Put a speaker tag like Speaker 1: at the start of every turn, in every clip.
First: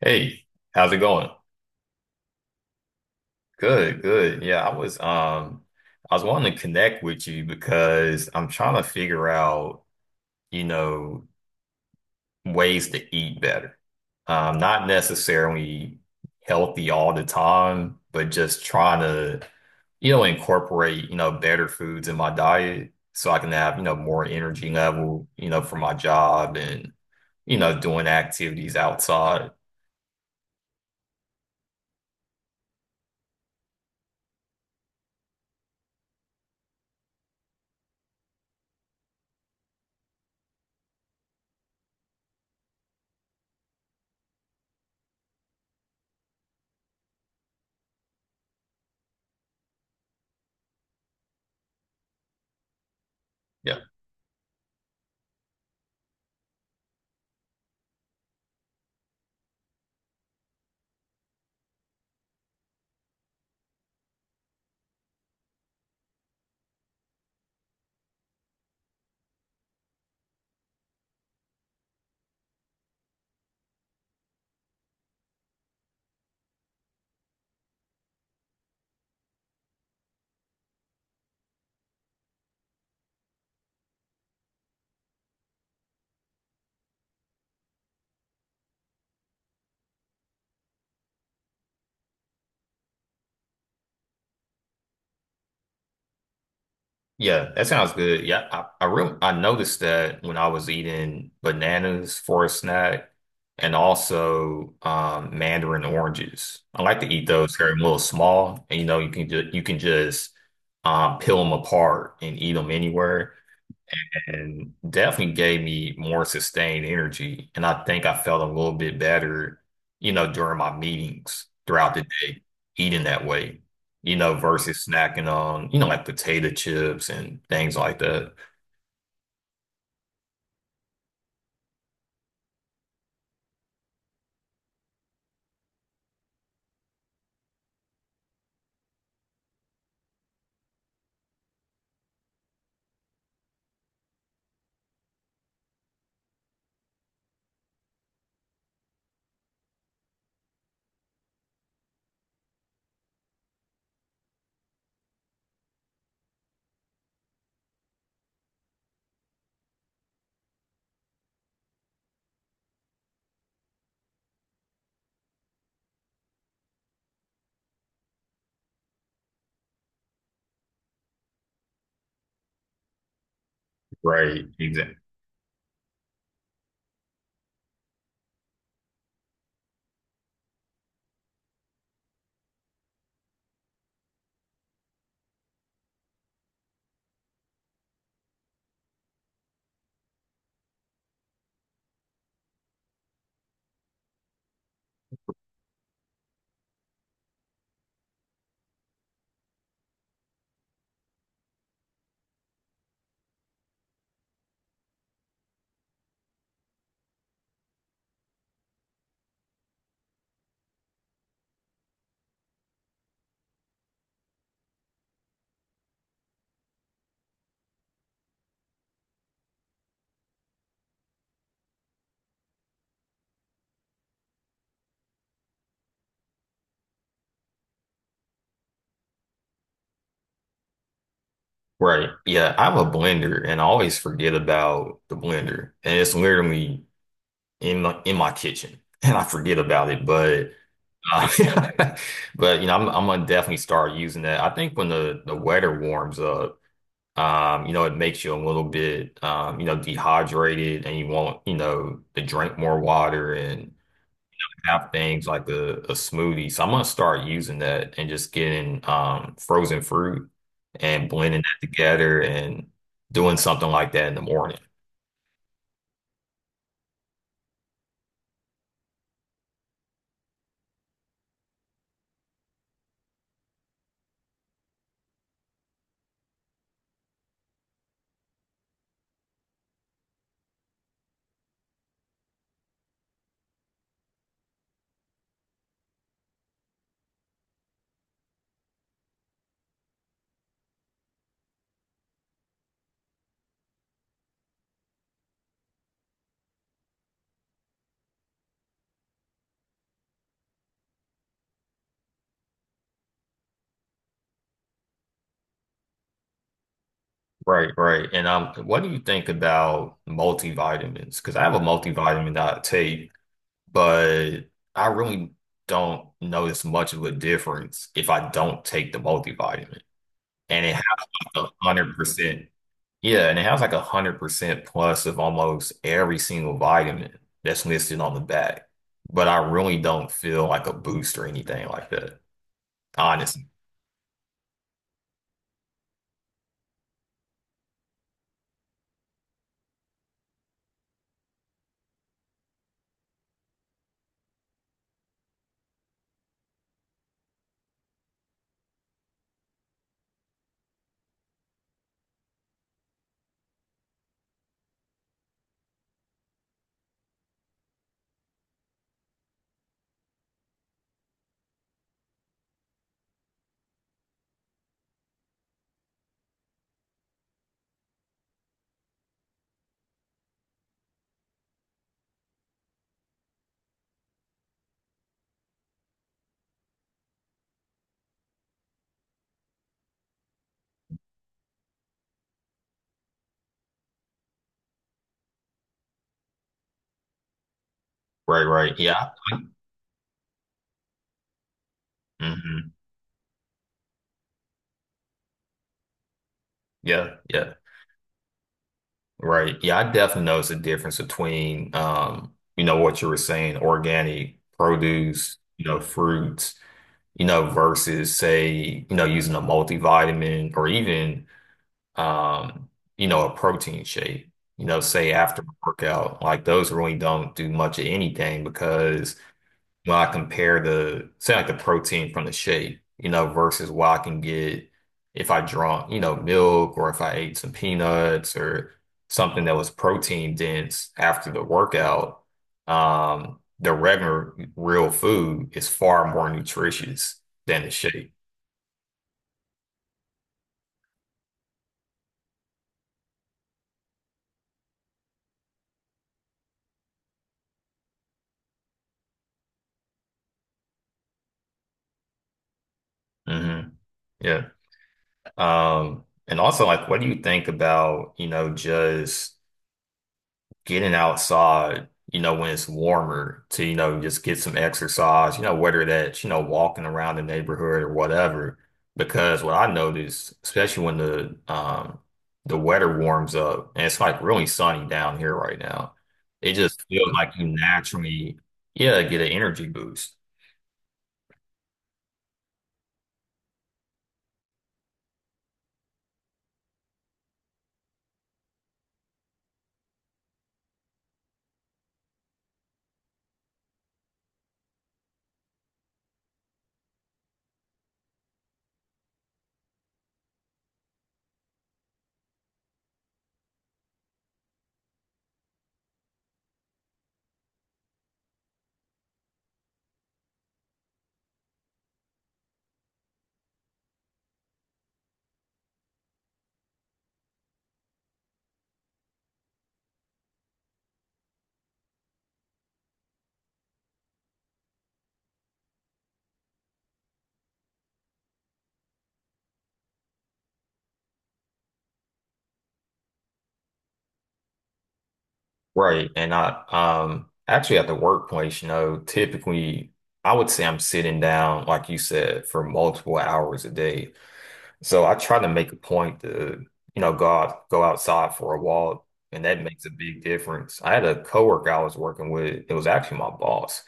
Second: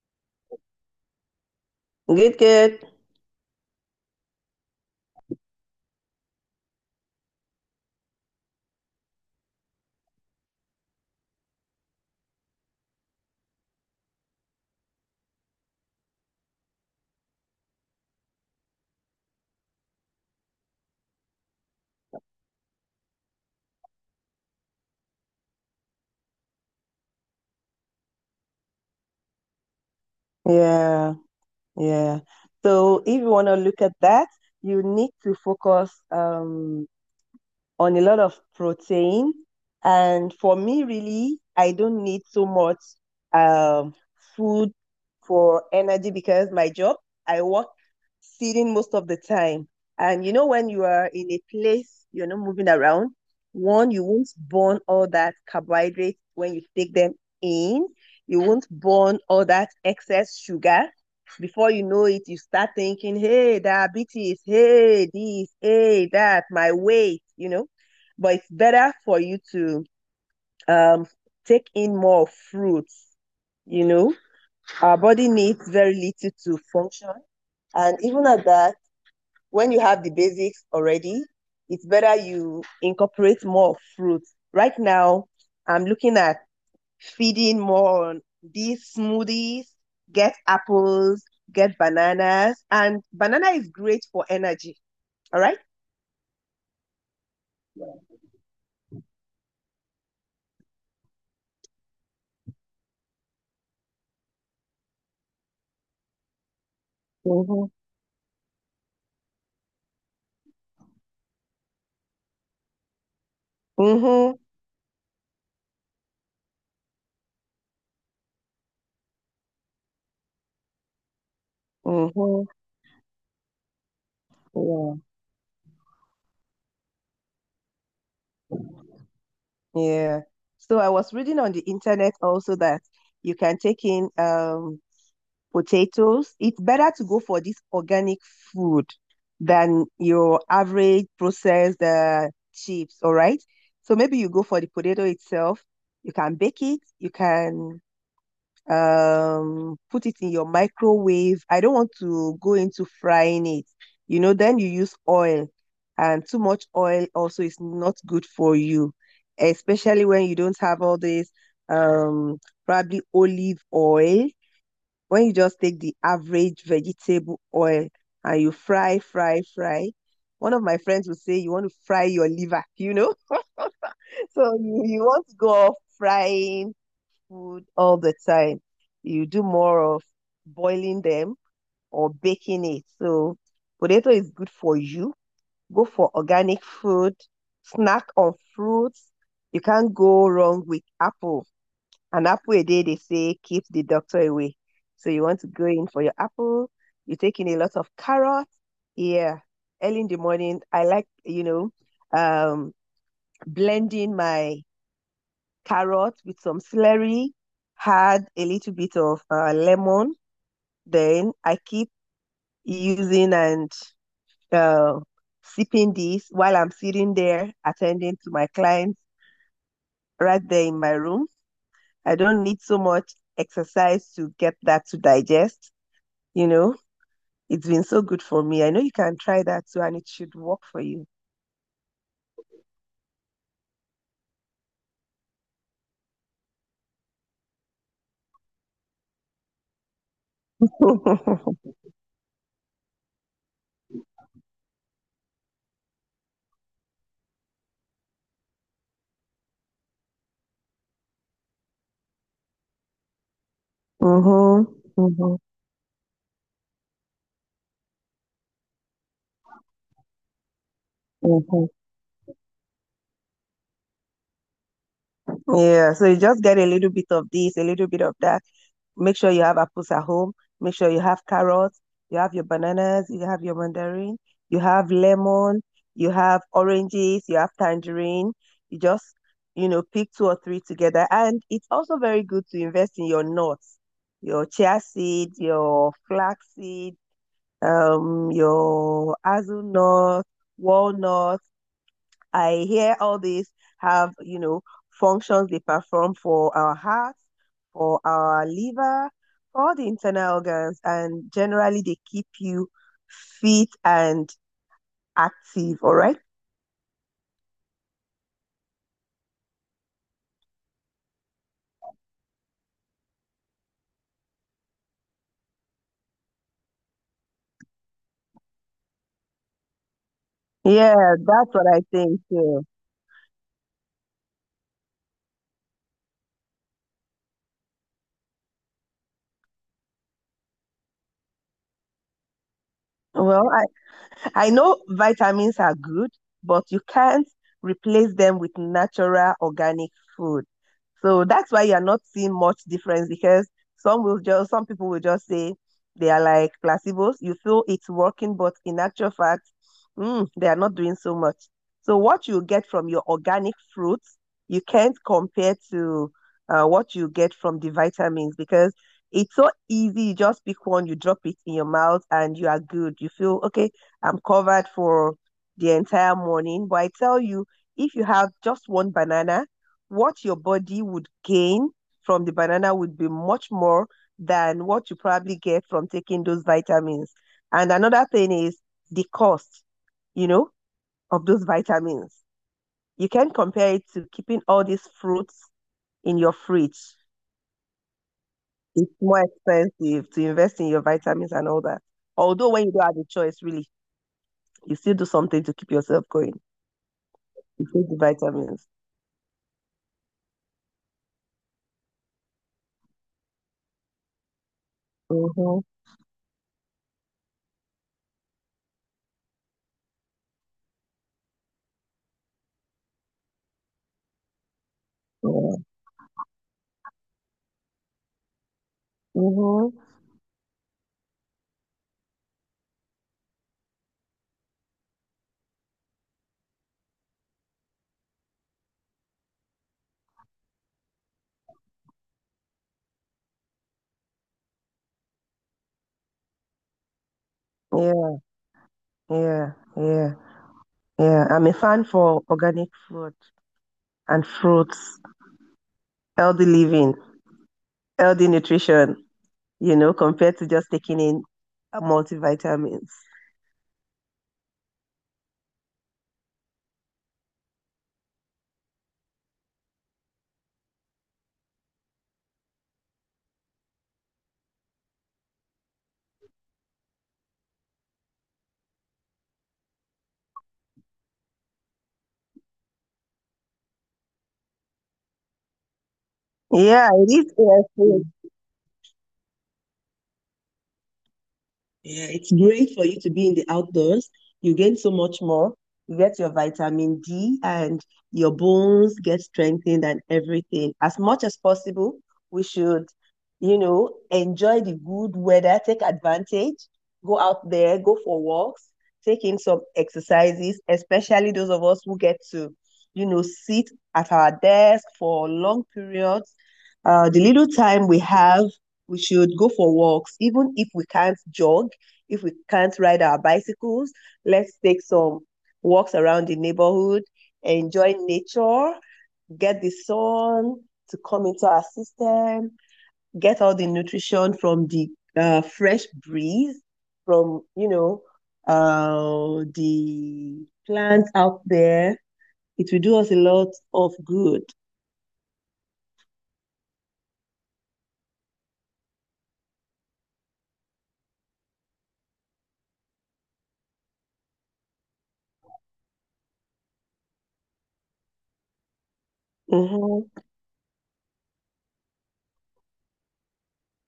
Speaker 1: Hey, how's it going?
Speaker 2: Good, good.
Speaker 1: Good, good. Yeah, I was wanting to connect with you because I'm trying to figure out, you know, ways to eat better. Not necessarily healthy all the time, but just trying to, incorporate, better foods in my diet so I can have, more energy level, for my job and, doing activities outside.
Speaker 2: Yeah, yeah. So if you want to look at that, you need to focus on a lot of protein. And for me, really, I don't need so much um, food for energy because my job, I work sitting most of the time. And you know, when you are in a place, you're not moving around,
Speaker 1: Yeah.
Speaker 2: one, you won't burn all that carbohydrate when you take them in. You won't burn all that excess sugar. Before you know it, you start thinking, hey, diabetes, hey, this, hey, that, my weight, but it's better for you to um, take in more fruits. You know, our body needs very little to function. And even at that, when you have the basics already, it's better you incorporate more fruits. Right now, I'm looking at feeding more on these smoothies, get apples, get bananas. And banana is great for energy. All right?
Speaker 1: Yeah, that sounds good. Yeah, I really I noticed that when I was eating bananas for a snack, and also mandarin oranges. I like to eat those.
Speaker 2: Mm-hmm.
Speaker 1: They're a little small, and you know you can just peel them apart and eat them anywhere,
Speaker 2: Mm-hmm.
Speaker 1: and definitely gave me more sustained energy. And I think I felt a little bit better, during my meetings throughout the day,
Speaker 2: Mm-hmm.
Speaker 1: eating that way, versus
Speaker 2: Yeah.
Speaker 1: snacking on, like potato chips and things like that.
Speaker 2: Yeah. So I was reading on the internet also that you can take in potatoes. It's better to go for this organic food than your average processed chips, all right? So maybe you go for the potato itself. You can bake it, you can put it in your microwave. I don't want to go into frying it. You know, then you use oil, and too much oil also is not good for you, especially when you don't have all this um probably olive oil. When you just take the average vegetable oil and you fry, fry, fry. One of my friends would say you want to fry your liver, you know?
Speaker 1: Right.
Speaker 2: So you,
Speaker 1: Exactly.
Speaker 2: you want to go off frying food all the time. You do more of boiling them or baking it. So potato is good for you. Go for organic food, snack on fruits. You can't go wrong with apple. An apple a day, they say, keeps the doctor away. So you want to go in for your apple. You take in a lot of carrots. Yeah. Early in the morning, I like, you know, um, blending my carrot with some celery, add a little bit of lemon. Then I keep using and uh, sipping this while I'm sitting there attending to my clients right there in my room. I don't need so much exercise to get that to digest. You know, it's been so good for me. I know you can try that too, and it should work for you.
Speaker 1: Right. Yeah. I have a blender, and I always forget about the blender. And it's literally in my kitchen and I forget about it. But uh,
Speaker 2: Mm-hmm,
Speaker 1: but I'm gonna definitely start using that. I think when the weather warms up. It makes you a little bit, dehydrated, and you want, to drink more water and have things
Speaker 2: mm-hmm,
Speaker 1: like a smoothie. So I'm gonna start using that and just getting frozen fruit and blending that
Speaker 2: mm-hmm.
Speaker 1: together and doing something like that in the morning.
Speaker 2: Yeah, so you just get a little bit of this, a little bit of that. Make sure you have apples at home. Make sure you have carrots, you have your bananas, you have your mandarin, you have lemon, you have oranges, you have tangerine. You just, you know, pick two or three together. And it's also very good to invest in your nuts, your chia seed, your flax seed, your hazelnut, walnut, I hear all these have, you know, functions they perform for our heart, for our liver, for all the internal organs, and generally they keep you fit and active. All right.
Speaker 1: Right, right. And what do you think about multivitamins? Because I have a multivitamin that I take, but I really don't notice much of a difference if I don't take the multivitamin. And it.
Speaker 2: Yeah,
Speaker 1: A
Speaker 2: that's what I
Speaker 1: hundred
Speaker 2: think
Speaker 1: percent.
Speaker 2: too.
Speaker 1: Yeah, and it has like 100% plus of almost every single vitamin that's listed on the back. But I really don't feel like a boost or anything like that. Honestly.
Speaker 2: Well, I know vitamins are good, but you can't replace them with natural organic food. So that's why you're not seeing much difference because some people will just say they are like placebos. You feel it's working, but in actual fact, they are not doing so much. So what you get from your organic fruits, you can't compare to what you get from the vitamins because it's so easy. You just pick one, you drop it in your mouth, and you are good. You feel okay I'm covered for the entire morning. But I tell you, if you have just one banana, what your body would gain from the banana would be much more than what you probably get from taking those vitamins. And another thing is the cost, you know, of those vitamins. You can compare it to keeping all these fruits in your fridge.
Speaker 1: Right, right.
Speaker 2: It's
Speaker 1: Yeah.
Speaker 2: more expensive to invest in your vitamins and all that. Although when
Speaker 1: Hmm.
Speaker 2: you don't have a choice, really, you still do something to keep yourself going.
Speaker 1: Yeah, yeah.
Speaker 2: Take the vitamins.
Speaker 1: Right. Yeah, I definitely notice a difference between what you were saying, organic produce,
Speaker 2: Mm-hmm.
Speaker 1: fruits, versus say, using a multivitamin, or even um, a protein shake, say after a
Speaker 2: Yeah.
Speaker 1: workout. Like, those really don't do much of anything, because
Speaker 2: Mm-hmm.
Speaker 1: when I compare the, say like the protein from the shake, versus what I can get if I drunk, milk, or if I ate some peanuts or something that was protein dense after the workout, the regular real food is far more nutritious than the shake.
Speaker 2: Yeah. Yeah. Yeah. Yeah. I'm a fan for organic food and fruits, healthy living, healthy nutrition, you know, compared to just taking in multivitamins.
Speaker 1: Hmm. Yeah. And also, like, what do you think about, just getting outside, when it's warmer, to, just get some exercise, whether that's, walking around the neighborhood or whatever? Because what I noticed, especially when the weather warms up and it's like really sunny down here right now, it just
Speaker 2: Yeah, it
Speaker 1: feels like
Speaker 2: is. A
Speaker 1: you
Speaker 2: S A.
Speaker 1: naturally, yeah, get an energy boost.
Speaker 2: Yeah, it's great for you to be in the outdoors. You gain so much more. You get your vitamin D and your bones get strengthened and everything. As much as possible, we should, you know, enjoy the good weather, take advantage, go out there, go for walks, take in some exercises, especially those of us who get to, you know, sit at our desk for long periods. The little time we have, we should go for walks, even if we can't jog if we can't ride our bicycles, let's take some walks around the neighborhood, enjoy nature, get the sun to come into our system, get all the nutrition from the fresh breeze, from, you know, the plants out there. It will do us a lot of good.
Speaker 1: Right. And I actually at the workplace, typically I would say I'm sitting down, like you said, for multiple hours a day. So I try to make a point to, go outside for a walk, and that makes a
Speaker 2: Mm-hmm,
Speaker 1: big difference. I had a coworker I was working with; it was actually my boss,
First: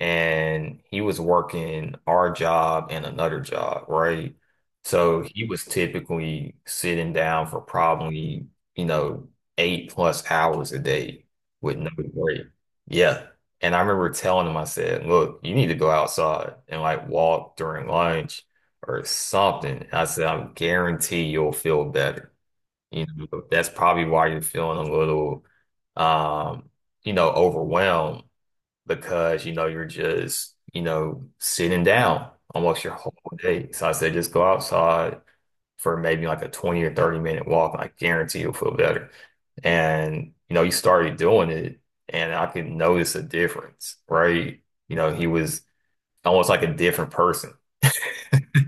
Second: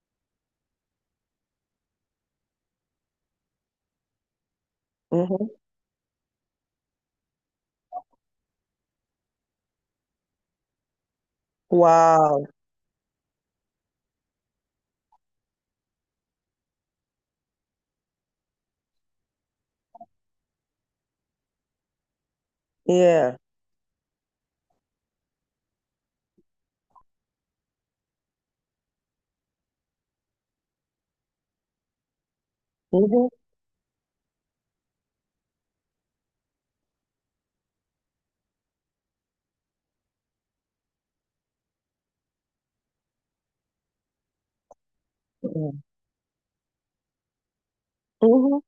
Speaker 1: and he was working our job and another job, right? So he
Speaker 2: mm-hmm.
Speaker 1: was typically sitting down for probably, you know, 8+ hours a day with no break.
Speaker 2: Wow.
Speaker 1: Yeah. And I remember telling him, I said, look, you need to go outside and like walk during lunch or something. I said, I guarantee you'll feel better. You
Speaker 2: Yeah.
Speaker 1: know, that's probably why you're feeling a little, um, overwhelmed, because you're just sitting down almost your whole
Speaker 2: Mm-hmm.
Speaker 1: day. So I said, just go outside for maybe like a 20 or 30-minute walk, and I guarantee you'll feel better. And he started doing it, and I could notice a difference, right? He was
Speaker 2: Mm-hmm.
Speaker 1: almost like a different person.
Speaker 2: Mm-hmm.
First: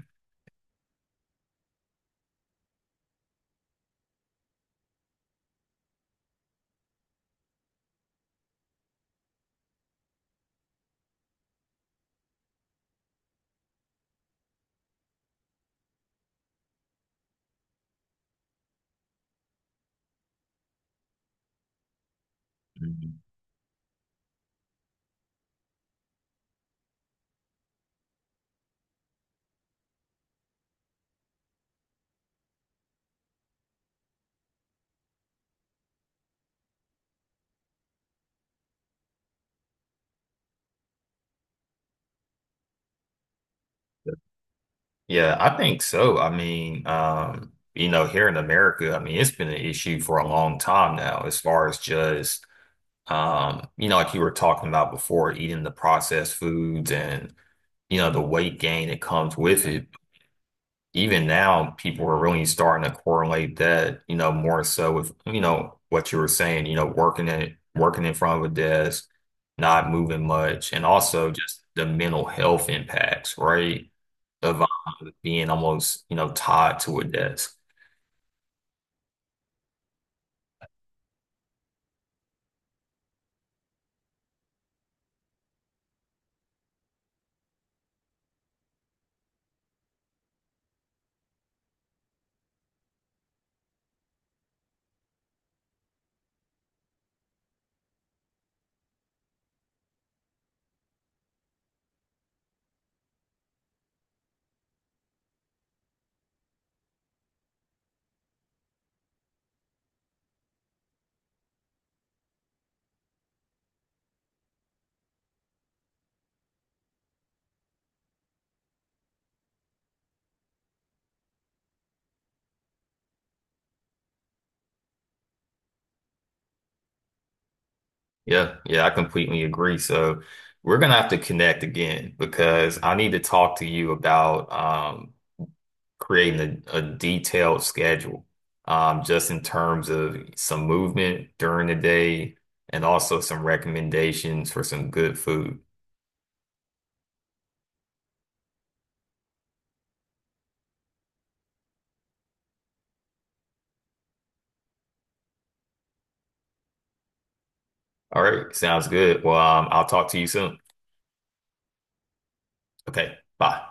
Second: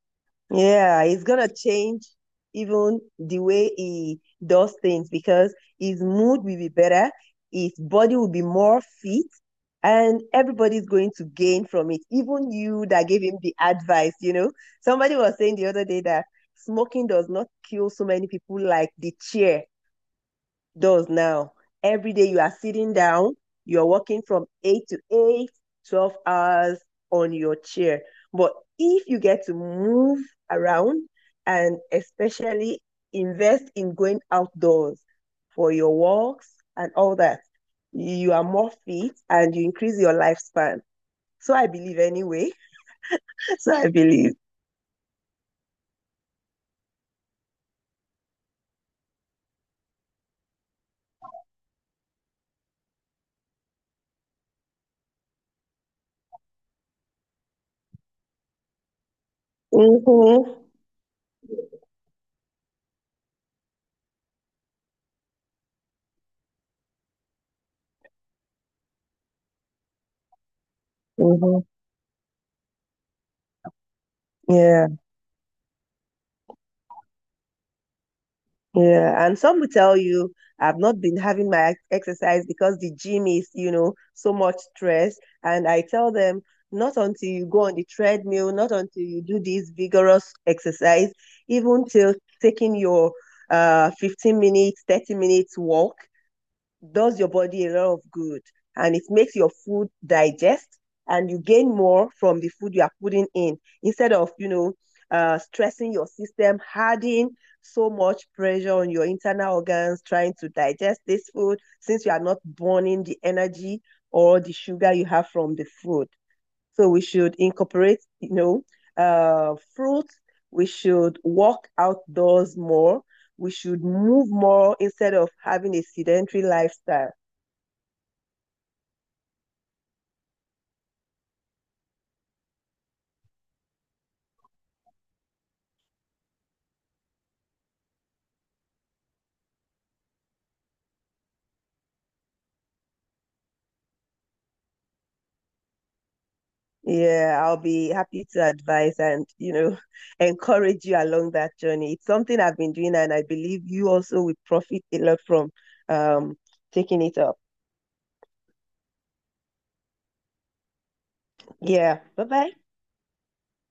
Speaker 2: Yeah, he's gonna change even the way he does things because his mood will be better, his body will be more fit, and everybody's going to gain from it. Even you that gave him the advice, you know. Somebody was saying the other day that smoking does not kill so many people like the chair does now. Every day you are sitting
Speaker 1: Mhm.
Speaker 2: down, you're working from 8 to 8, 12 hours on your chair. But if you get to move around and especially invest in going outdoors for your walks and all that, you are more fit and you increase your lifespan. So I believe anyway. So I believe.
Speaker 1: Yeah, I think so. I mean, here in America, I mean, it's been an issue for a long time now, as far as just like you were talking about before, eating the processed foods and, the weight gain that comes with it.
Speaker 2: Mm-hmm.
Speaker 1: Even now, people are really starting to correlate that, more so with, what you were saying, working in front of a desk, not moving much, and also
Speaker 2: Mm-hmm.
Speaker 1: just the mental health impacts, right? Of
Speaker 2: Yeah.
Speaker 1: being almost, tied to a desk.
Speaker 2: Yeah, and some will tell you I've not been having my exercise because the gym is, you know, so much stress. And I tell them, not until you go on the treadmill, not until you do this vigorous exercise, even till taking your 15 minutes, 30 minutes walk, does your body a lot of good and it makes your food digest and you gain more from the food you are putting in instead of, you know, stressing your system, adding so much pressure on your internal organs trying to digest this food since you are not burning the energy or the sugar you have from the food. So we should incorporate, you know, fruits. We should walk outdoors more. We should move more instead of having a sedentary lifestyle.
Speaker 1: Yeah, yeah, I completely agree. So we're gonna have to connect again because I need to talk to you about creating a detailed schedule, just in terms of some movement during the day and also some recommendations for some good food.
Speaker 2: Yeah, I'll be happy to advise and, you know, encourage you along that journey. It's something I've been doing, and I believe you also will profit a lot from um taking it up.
Speaker 1: All right, sounds good. Well, I'll talk to you soon.
Speaker 2: Yeah. Bye bye.
Speaker 1: Okay, bye.